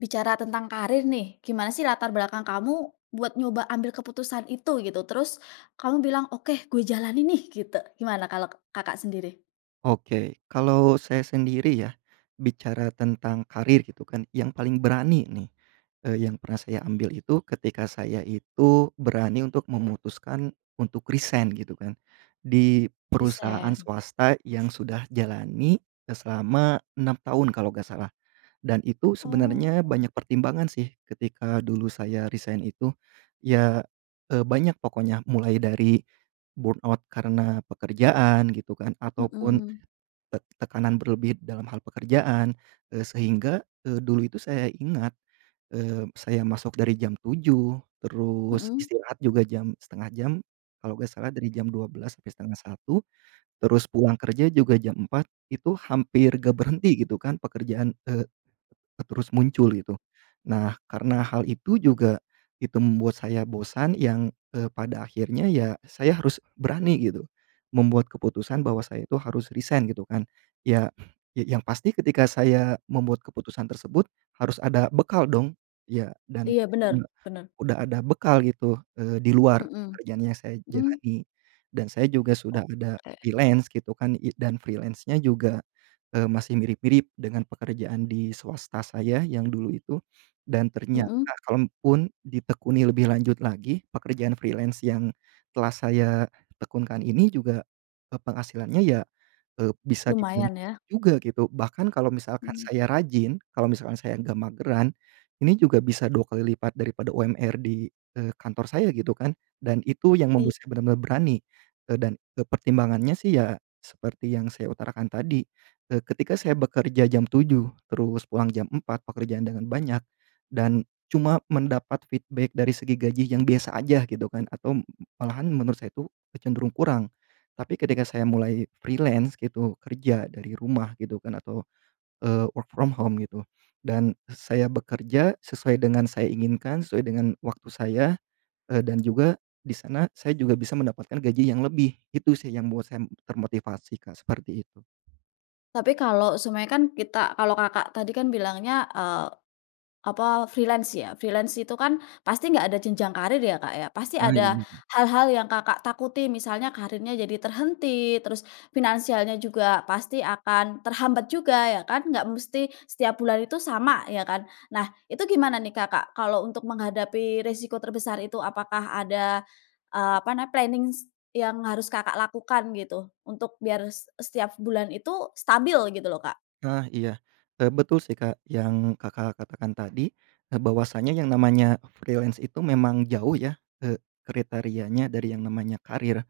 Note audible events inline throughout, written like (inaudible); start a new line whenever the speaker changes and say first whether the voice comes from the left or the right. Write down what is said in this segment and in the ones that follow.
left: Bicara tentang karir nih, gimana sih latar belakang kamu buat nyoba ambil keputusan itu, gitu. Terus kamu bilang, oke, gue jalanin nih, gitu. Gimana kalau, Kakak, sendiri?
right: Oke, kalau saya sendiri ya, bicara tentang karir gitu kan yang paling berani nih, eee, yang pernah saya ambil itu ketika saya itu berani untuk memutuskan untuk resign gitu kan di perusahaan
left: Resign.
right: swasta yang sudah jalani, eee, selama 6 tahun kalau enggak salah. Dan itu sebenarnya
left: Oh.
right: banyak pertimbangan sih ketika dulu saya resign itu. Iya, eee, banyak pokoknya mulai dari, burn out karena pekerjaan gitu kan ataupun,
left: Mhm.
right: tek tekanan berlebih dalam hal pekerjaan, eee, sehingga, eee, dulu itu saya ingat, eee, saya masuk dari jam 7.00 terus
left: Mhm.
right: istirahat juga jam setengah jam kalau enggak salah dari jam 12.00 sampai 12:30 terus pulang kerja juga jam 4.00 itu hampir enggak berhenti gitu kan pekerjaan, eee, terus muncul gitu. Nah karena hal itu juga itu membuat saya bosan yang, eee, pada akhirnya ya saya harus berani gitu, membuat keputusan bahwa saya itu harus resign gitu kan. Ya ya yang pasti ketika saya membuat keputusan tersebut harus ada bekal dong, ya dan
left: Iya, bener bener.
right: udah ada bekal gitu, eee, di luar
left: Mhm,
right: kerjaan yang saya
left: mmm.
right: jalani, dan saya juga sudah ada
left: Oke.
right: freelance gitu kan i dan freelance-nya juga, eee, masih mirip-mirip dengan pekerjaan di swasta saya yang dulu itu dan ternyata
left: Mhm.
right: kalaupun ditekuni lebih lanjut lagi pekerjaan freelance yang telah saya tekun kan ini juga, pe penghasilannya ya, eee, bisa di
left: Lumayan
right: (unintelligible)
left: ya?
right: juga gitu. Bahkan kalau misalkan
left: Hmm.
right: saya rajin kalau misalkan saya enggak mageran. Ini juga bisa 2 kali lipat daripada UMR di, eee, kantor saya gitu kan. Dan itu yang
left: Iya.
right: membuat saya bener-bener berani, eee, dan, eee, pertimbangannya sih ya, seperti yang saya utarakan tadi, eee, ketika saya bekerja jam 7.00 terus pulang jam 4.00 pekerjaan dengan banyak dan cuma mendapat feedback dari segi gaji yang biasa aja gitu kan, atau malahan menurut saya itu cenderung kurang. Tapi ketika saya mulai freelance gitu kerja dari rumah gitu kan atau, eee, work from home gitu, dan saya bekerja sesuai dengan saya inginkan sesuai dengan waktu saya, eee, dan juga di sana saya juga bisa mendapatkan gaji yang lebih gitu sih, yang membuat saya termotivasi, Kak, seperti itu.
left: Tapi kalau seumpamanya kan kita kalau Kakak tadi kan bilangnya, eee, apa freelance ya. Freelance itu kan pasti nggak ada jenjang karier ya, Kak ya, pasti
right: Ah
left: ada
right: iya.
left: hal-hal yang Kakak takuti. Misalnya kariernya jadi terhenti, terus finansialnya juga pasti akan terhambat juga ya kan, nggak mesti setiap bulan itu sama, ya kan. Nah itu gimana nih Kakak kalau untuk menghadapi resiko terbesar itu? Apakah ada, eee, apa nam plannings yang harus Kakak lakukan gitu untuk biar s setiap bulan itu stabil gitu loh Kak?
right: Nah iya. Eee, betul sih Kak yang Kakak katakan tadi, eee, bahwasanya yang namanya freelance itu memang jauh ya, eee, kriterianya dari yang namanya karier.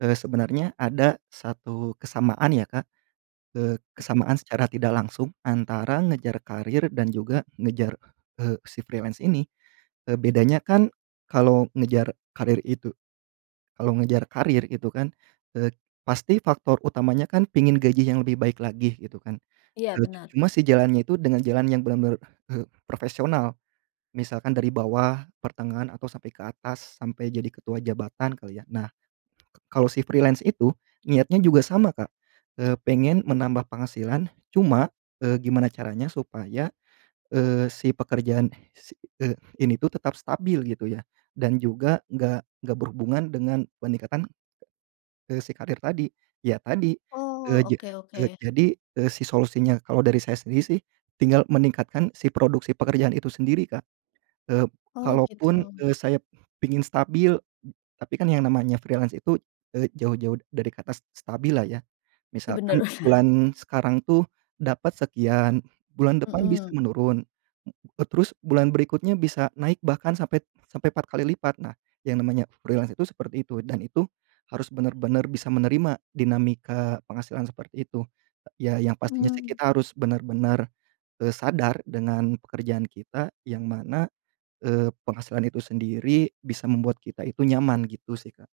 right: Eee, sebenernya ada 1 kesamaan ya Kak, eee, kesamaan secara tidak langsung antara ngejar karier dan juga ngejar, eee, si freelance ini. Eee, bedanya kan kalau ngejar karier itu kalau ngejar karier gitu kan, eee, pasti faktor utamanya kan pengen gaji yang lebih baik lagi gitu kan.
left: Iya
right: Eee,
left: benar.
right: cuma si jalannya itu dengan jalan yang benar-benar, eee, profesional. Misalkan dari bawah, pertengahan, atau sampai ke atas, sampai jadi ketua jabatan kali ya. Nah, kalau si freelance itu, niatnya juga sama Kak, eee, pengen menambah penghasilan, cuma, eee, gimana caranya supaya, eee, si pekerjaan si eee, ini tuh tetap stabil gitu ya. Dan juga enggak enggak berhubungan dengan peningkatan, eee, si karier tadi. Ya tadi, eee,
left: Oh,
right: jad
left: oke
right: eee,
left: oke.
right: jadi, eee, si solusinya, kalau dari saya sendiri sih tinggal meningkatkan si produksi pekerjaan itu sendiri Kak. Eee,
left: Oh
right: kalaupun,
left: gitu.
right: eee, saya pingin stabil, tapi kan yang namanya freelance itu, eee, jauh-jauh dari kata se stabil lah ya.
left: Ih bener
right: Misalkan
left: bener.
right: bulan sekarang tuh dapat sekian, bulan depan bisa
left: Mhm.
right: menurun, eee, terus bulan berikutnya bisa naik bahkan sampai sampai 4 kali lipat. Nah, yang namanya freelance itu seperti itu, dan itu harus bener-bener bisa menerima dinamika penghasilan seperti itu. Ya yang pastinya sih
left: Mmm.
right: kita harus bener-bener, eee, sadar dengan pekerjaan kita yang mana, eee, penghasilan itu sendiri bisa membuat kita itu nyaman gitu sih Kak.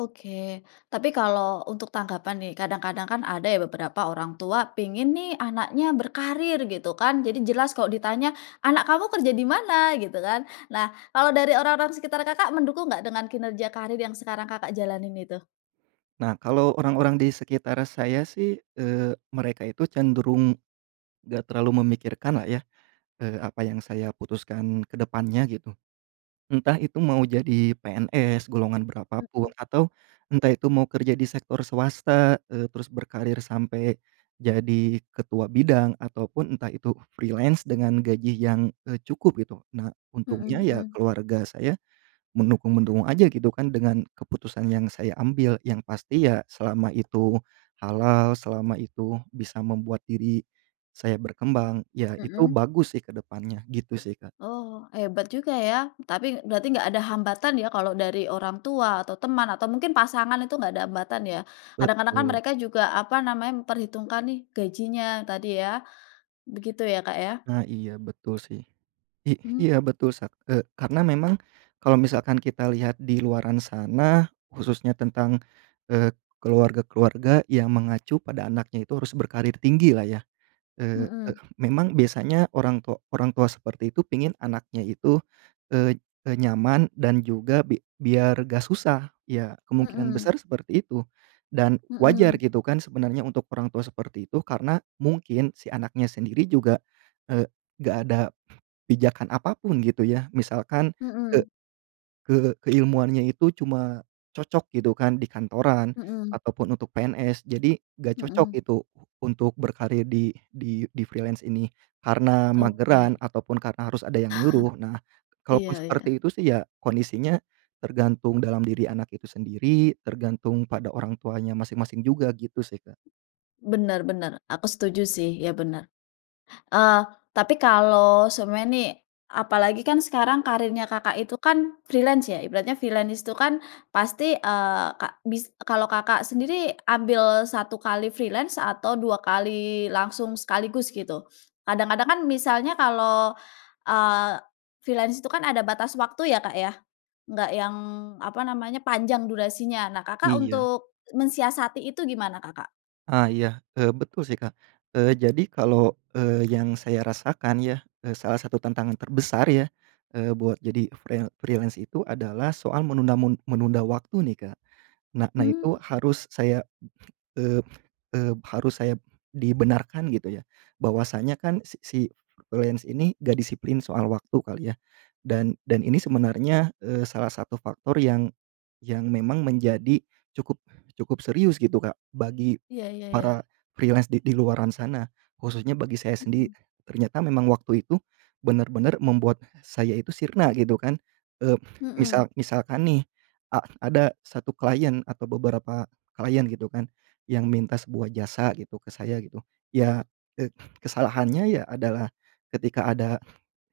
left: Oke. Tapi kalau untuk tanggapan nih, kadang-kadang kan ada ya beberapa orang tua pengen nih anaknya berkarir gitu kan. Jadi jelas kalau di tanya, "Anak kamu kerja di mana?" Gitu kan. Nah, kalau dari orang-orang sekitar Kakak, mendukung nggak dengan kinerja karir yang sekarang Kakak jalanin itu?
right: Nah, kalau orang-orang di sekitar saya sih, eee, mereka itu cenderung enggak terlalu memikirkan lah ya, eee, apa yang saya putuskan ke depan nya gitu. Entah itu mau jadi PNS, golongan berapa pun,
left: Mmm.
right: atau entah itu mau kerja di sektor swasta, eee, terus berkarir sampai jadi ketua bidang, ataupun entah itu freelance dengan gaji yang, eee, cukup gitu. Nah,
left: Hmm
right: untungnya ya
left: hmm.
right: keluarga saya mendukung-mendukung aja gitu kan dengan keputusan yang saya ambil. Yang pasti ya selama itu halal, selama itu bisa membuat diri saya berkembang. Ya itu
left: Hmm.
right: bagus sih ke depannya, gitu sih Kak.
left: Oh, hebat juga ya. Tapi berarti enggak ada hambatan ya kalau dari orang tua atau teman, atau mungkin pasangan itu enggak ada hambatan ya. Kadang-kadang kan
right: Betul.
left: mereka juga apa namanya, memperhitungkan nih gajinya tadi ya. Begitu ya Kak ya?
right: Nah. Iya betul sih. I
left: Mmm.
right: iya betul sa ee, karena memang kalau misalkan kita lihat di luaran sana, khususnya tentang, eee, keluarga-keluarga yang mengacu pada anaknya itu harus berkarir tinggi lah ya. Eee,
left: Mhm.
right: memang biasanya orang tua orang tua seperti itu pengen anaknya itu, eee, e nyaman dan juga bi biar enggak susah. Ya, kemungkinan besar
left: Mhm.
right: seperti itu. Dan wajar
left: Mhm.
right: gitu kan sebenarnya untuk orang tua seperti itu. Karena mungkin si anaknya sendiri juga, eee, enggak ada pijakan apapun gitu ya. Misalkan ke
left: Mhm.
right: ke keilmuannya itu cuma cocok gitu kan di kantoran
left: Mhm.
right: ataupun untuk PNS. Jadi enggak cocok
left: Mhm.
right: itu untuk berkarir di di di freelance ini, karena
left: Oke.
right: mageran ataupun karena harus ada yang nyuruh. Nah
left: (chuckles)
right: kalaupun
left: Iya iya.
right: seperti itu sih ya kondisi nya tergantung dalam diri anak itu sendiri, tergantung pada orang tuanya masing-masing juga gitu sih Kak.
left: Bener bener. Aku setuju sih. Iya bener. Eee, tapi kalau sebenarnya nih, apalagi kan sekarang karirnya Kakak itu kan freelance ya. Ibaratnya freelance itu kan pasti, eee, kak bis eee, kalau Kakak sendiri ambil satu kali freelance atau dua kali langsung sekaligus gitu? Kadang-kadang kan misalnya kalau, eee, freelance itu kan ada batas waktu ya Kak ya, nggak yang apa nama nya, panjang durasinya. Nah Kakak
right: Iya.
left: untuk mensiasati itu gimana Kakak?
right: Ah iya, eee, betul sih Kak. Eee, jadi kalau, eee, yang saya rasakan ya, eee, salah satu tantangan terbesar ya, eee, buat jadi freel freelance itu adalah soal menunamun menunda waktu nih, Kak. Nah, nah itu
left: Mmm.
right: harus, saya, eee eee, harus saya, dibenarkan gitu ya. Bahwasanya kan, si si freelance ini, enggak disiplin soal waktu kali ya. Dan dan ini sebenarnya, eee, salah satu faktor yang yang memang menjadi cukup cukup serius gitu, Kak, bagi
left: Iya iya iya.
right: para freelance di di luaran sana, khususnya bagi saya sendiri.
left: Mhm.
right: Ternyata memang waktu itu, benar-benar membuat, saya itu sirna gitu kan, eee,
left: Mhm.
right: misal misalkan nih, a ada satu klien atau beberapa klien gitu kan, yang minta sebuah jasa gitu ke saya gitu, ya, eee, kesalahannya ya adalah, ketika ada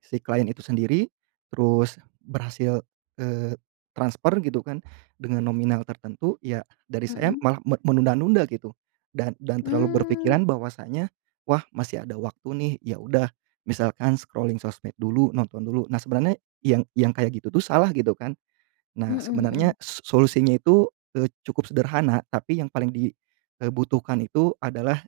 right: si klien itu sendiri, terus berhasil, eee, transfer gitu kan, dengan nominal tertentu, ya dari saya
left: Mhm.
right: malah me menunda-nunda gitu. Dan dan terlalu
left: Mmm.
right: berpikiran bahwasanya, wah masih ada waktu nih, ya udah, misalkan scrolling sosmed dulu, nonton dulu. Nah sebenarnya, yang yang kayak gitu tuh salah gitu kan.
left: Mhm
right: Nah sebenarnya,
left: mhm.
right: so solusinya itu, eee, cukup sederhana, tapi yang paling di, eee, butuhkan itu adalah,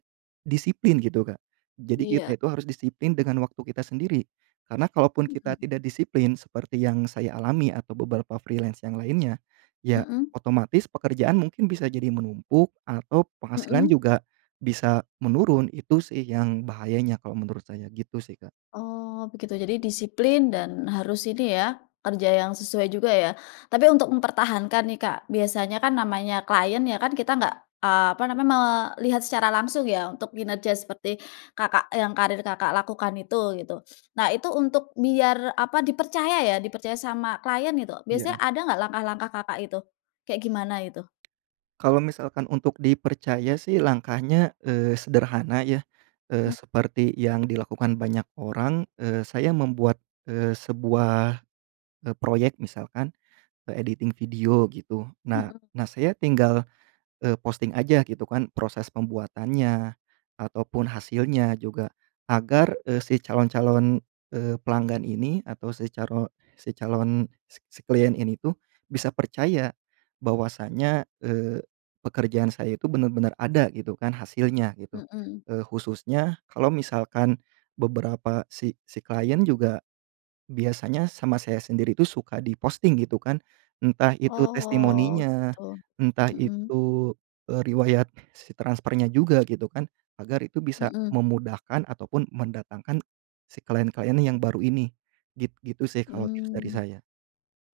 right: disiplin gitu, Kak. Jadi
left: Iya.
right: kita itu harus disiplin dengan waktu kita sendiri. Karena kalaupun
left: Mhm.
right: kita tidak disiplin, seperti yang saya alami atau beberapa freelance yang lainnya, ya,
left: Mhm.
right: otomatis pekerjaan mungkin bisa jadi menumpuk, atau penghasilan
left: Mhm.
right: juga, bisa menurun. Itu sih yang bahayanya, kalau menurut saya gitu sih, Kak.
left: Oh begitu, jadi disiplin, dan harus ini ya, kerja yang sesuai juga ya. Tapi untuk mempertahankan nih, Kak, biasanya kan namanya klien ya kan, kita nggak, eee, apa namanya, melihat secara langsung ya, untuk kinerja seperti, Kakak yang, karir Kakak lakukan itu, gitu. Nah, itu untuk biar, apa, dipercaya ya, dipercaya sama klien gitu,
right: Iya.
left: biasanya ada nggak langkah-langkah Kakak itu? Kayak gimana itu?
right: Kalau misalkan untuk dipercaya sih langkahnya, eee, sederhana ya, eee,
left: Mhm.
right: seperti yang dilakukan banyak orang, eee, saya membuat, eee, sebuah, eee, proyek misalkan, eee, editing video gitu. Nah
left: Mhm.
right: nah, saya tinggal, eee, posting aja gitu kan, proses pembuatannya, ataupun hasilnya juga, agar, eee, si calon-calon, eee, pelanggan ini, atau si caro si calon si si klien ini tuh, bisa percaya, bahwasanya, eee, pekerjaan saya itu benar-benar ada, gitu kan, hasilnya gitu.
left: Mhm.
right: Eee, khususnya, kalau misalkan, beberapa si si klien juga, biasanya sama saya sendiri itu suka di posting gitu kan. Entah itu
left: Oh
right: testimoninya,
left: gitu.
right: entah
left: Mhm.
right: itu, eee, riwayat si transfernya juga, gitu kan, agar itu bisa
left: Mhm.
right: memudahkan ataupun mendatangkan si klien-klien yang baru ini, git gitu sih kalau tips dari
left: Mmm.
right: saya.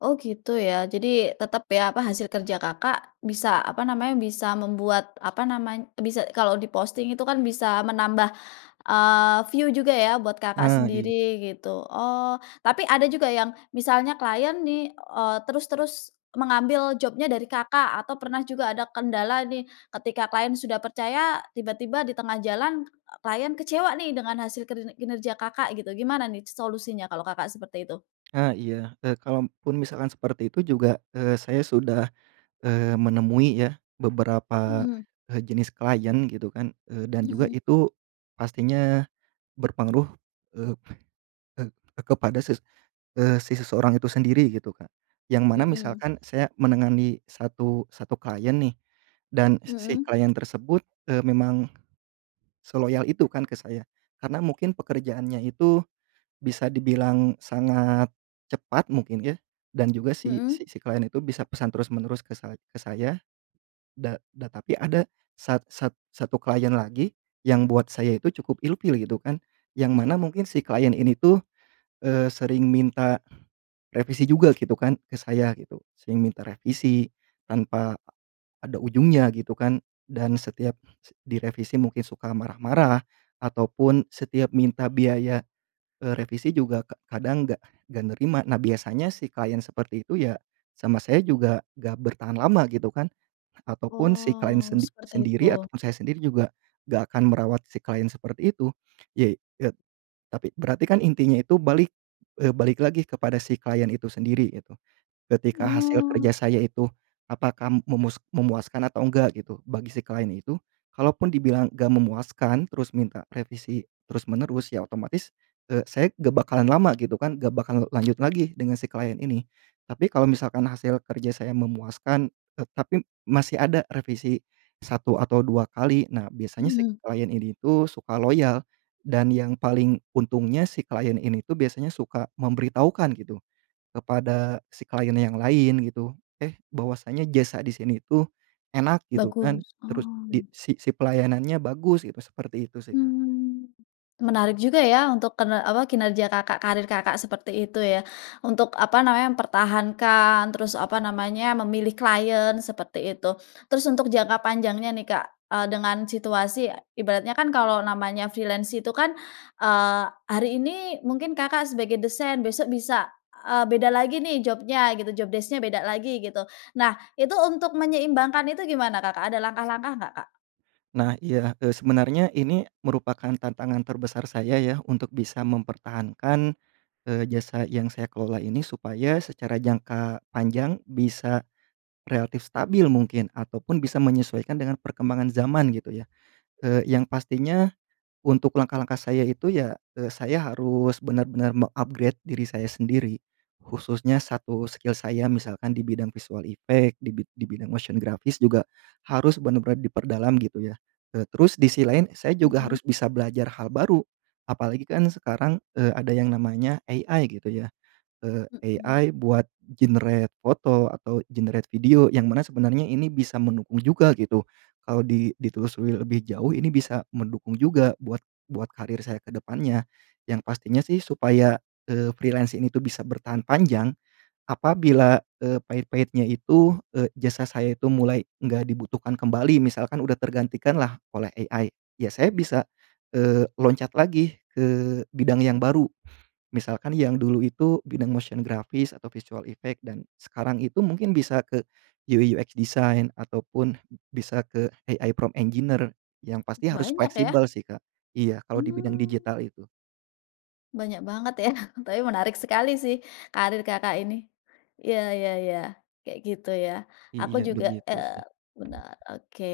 left: Oh gitu ya, jadi, tetap ya, apa hasil kerja Kakak, bisa apa namanya, bisa membuat, apa namanya, bisa kalau di posting itu kan bisa menambah, eee, view juga ya buat Kakak
right: Ah iya.
left: sendiri, gitu. Oh, tapi ada juga yang, misalnya klien nih, eee, terus terus mengambil job-nya dari Kakak, atau pernah juga ada kendala nih, ketika klien sudah percaya, tiba-tiba di tengah jalan, e klien kecewa nih dengan hasil kiner kinerja Kakak gitu. Gimana nih solusinya kalau Kakak, seperti itu?
right: Ah, iya, e kalaupun misalkan seperti itu juga, eee, saya sudah, eee, menemui ya beberapa,
left: Mhm.
right: e jenis klien gitu kan, eee, dan juga
left: Mhm.
right: itu pastinya berpengaruh, eee eee, kepada ses eee, sisi seseorang itu sendiri gitu Kak, yang mana
left: Mhm.
right: misalkan saya menangani satu satu klien nih, dan si si
left: Mhm?
right: klien tersebut, eee, memang seloyal itu kan ke saya. Karena mungkin pekerjaannya itu, bisa dibilang sangat cepat mungkin ya dan juga si
left: Mhm?
right: si si klien itu bisa pesan terus-menerus ke sa ke saya, da da tapi ada sat sat satu klien lagi yang buat saya itu cukup ilfil gitu kan. Yang mana mungkin si klien ini tuh, eee, sering minta revisi juga gitu kan ke saya gitu, sering minta revisi tanpa ada ujungnya gitu kan, dan setiap se direvisi mungkin suka marah-marah, ataupun setiap minta biaya, eee, revisi juga ka kadang enggak enggak nerima. Nah, biasanya si klien seperti itu ya, sama saya juga enggak bertahan lama gitu kan, ataupun si klien
left: Oh,
right: sendi
left: seperti
right: sendiri
left: itu.
right: ataupun saya sendiri juga enggak akan merawat si klien seperti itu. Yai e tapi berarti kan intinya itu balik, eee, balik lagi kepada si klien itu sendiri gitu. Ketika hasil kerja
left: Oh.
right: saya itu apakah memus memuaskan atau enggak gitu bagi si klien itu, kalaupun dibilang enggak memuaskan terus minta revisi terus menerus, ya otomatis, eee, saya enggak bakalan lama gitu kan, enggak bakalan lanjut lagi dengan si klien ini. Tapi kalau misalkan hasil kerja saya memuaskan, eee, tapi masih ada revisi 1 atau 2 kali, nah biasanya si
left: Mhm.
right: klien ini tuh suka loyal dan yang paling untungnya si klien ini itu biasanya suka memberitahukan gitu, kepada si klien yang lain gitu. "Eh bahwasanya jasa di sini itu enak" gitu kan,
left: Bagus,
right: terus di
left: oh.
right: si "si pelayanannya bagus itu" seperti itu sih, Kak.
left: Mmm. Menarik juga ya untuk kener apa, kinerja Kakak, karir Kakak seperti itu ya, untuk, apa namanya, mempertahankan terus, apa namanya, memilih klien seperti itu. Terus untuk jangka panjangnya nih Kak, eee, dengan situasi ibaratnya kan kalau namanya freelance itu kan, eee, hari ini mungkin Kakak sebagai desain, besok bisa, eee, beda lagi nih job-nya gitu, job desc-nya beda lagi gitu. Nah, itu untuk menyeimbangkan itu gimana Kakak, ada langkah-langkah nggak, Kak?
right: Nah iya, eee, sebenarnya ini merupakan tantangan terbesar saya ya untuk bisa mempertahankan, eee, jasa yang saya kelola ini supaya secara jangka panjang bisa relatif stabil mungkin ataupun bisa menyesuaikan dengan perkembangan zaman gitu ya, eee, yang pastinya untuk langkah-langkah saya itu ya, eee, saya harus bener-bener meng-upgrade diri saya sendiri. Khususnya 1 skill saya misalkan di bidang visual effect, di bid di bidang motion grafis juga harus bener-bener diperdalam gitu ya, eee, terus di sisi lain saya juga
left: Mhm.
right: harus bisa belajar hal baru. Apalagi kan sekarang, eee, ada yang namanya AI gitu ya, eee,
left: Mhm.
right: AI buat generate foto atau generate video yang mana sebenarnya ini bisa mendukung juga gitu. Kalau di ditelusuri lebih jauh ini bisa mendukung juga buat buat karier saya ke depannya. Yang pastinya sih supaya, eee, freelance ini itu bisa bertahan panjang, apabila, eee, pahit-pahitnya itu, eee, jasa saya itu mulai enggak dibutuhkan kembali, misalkan udah tergantikan lah oleh AI ya saya bisa, eee, loncat lagi ke bidang yang baru. Misalkan yang dulu itu bidang motion grafis atau visual effect dan sekarang itu mungkin bisa ke UI/UX design ataupun bisa ke AI prompt engineer, yang pasti harus
left: Banyak ya?
right: fleksibel sih, Kak. Iya kalau di bidang
left: Mmm.
right: digital itu.
left: Banyak banget ya, tapi menarik sekali sih karir, Kakak, ini. Iya iya iya, kayak gitu ya. Aku
right: Iya,
left: juga
right: begitu
left: eee,
right: sih.
left: benar, oke.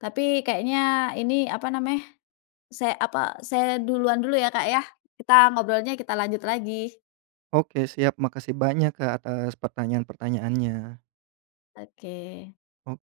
left: Tapi kayaknya ini, apa namanya, say apa saya duluan dulu ya, Kak, ya. Kita ngobrolnya kita lanjut lagi.
right: Oke siap. Makasih banyak, Kak, atas pertanyaan-pertanyaannya.
left: Oke.
right: Ok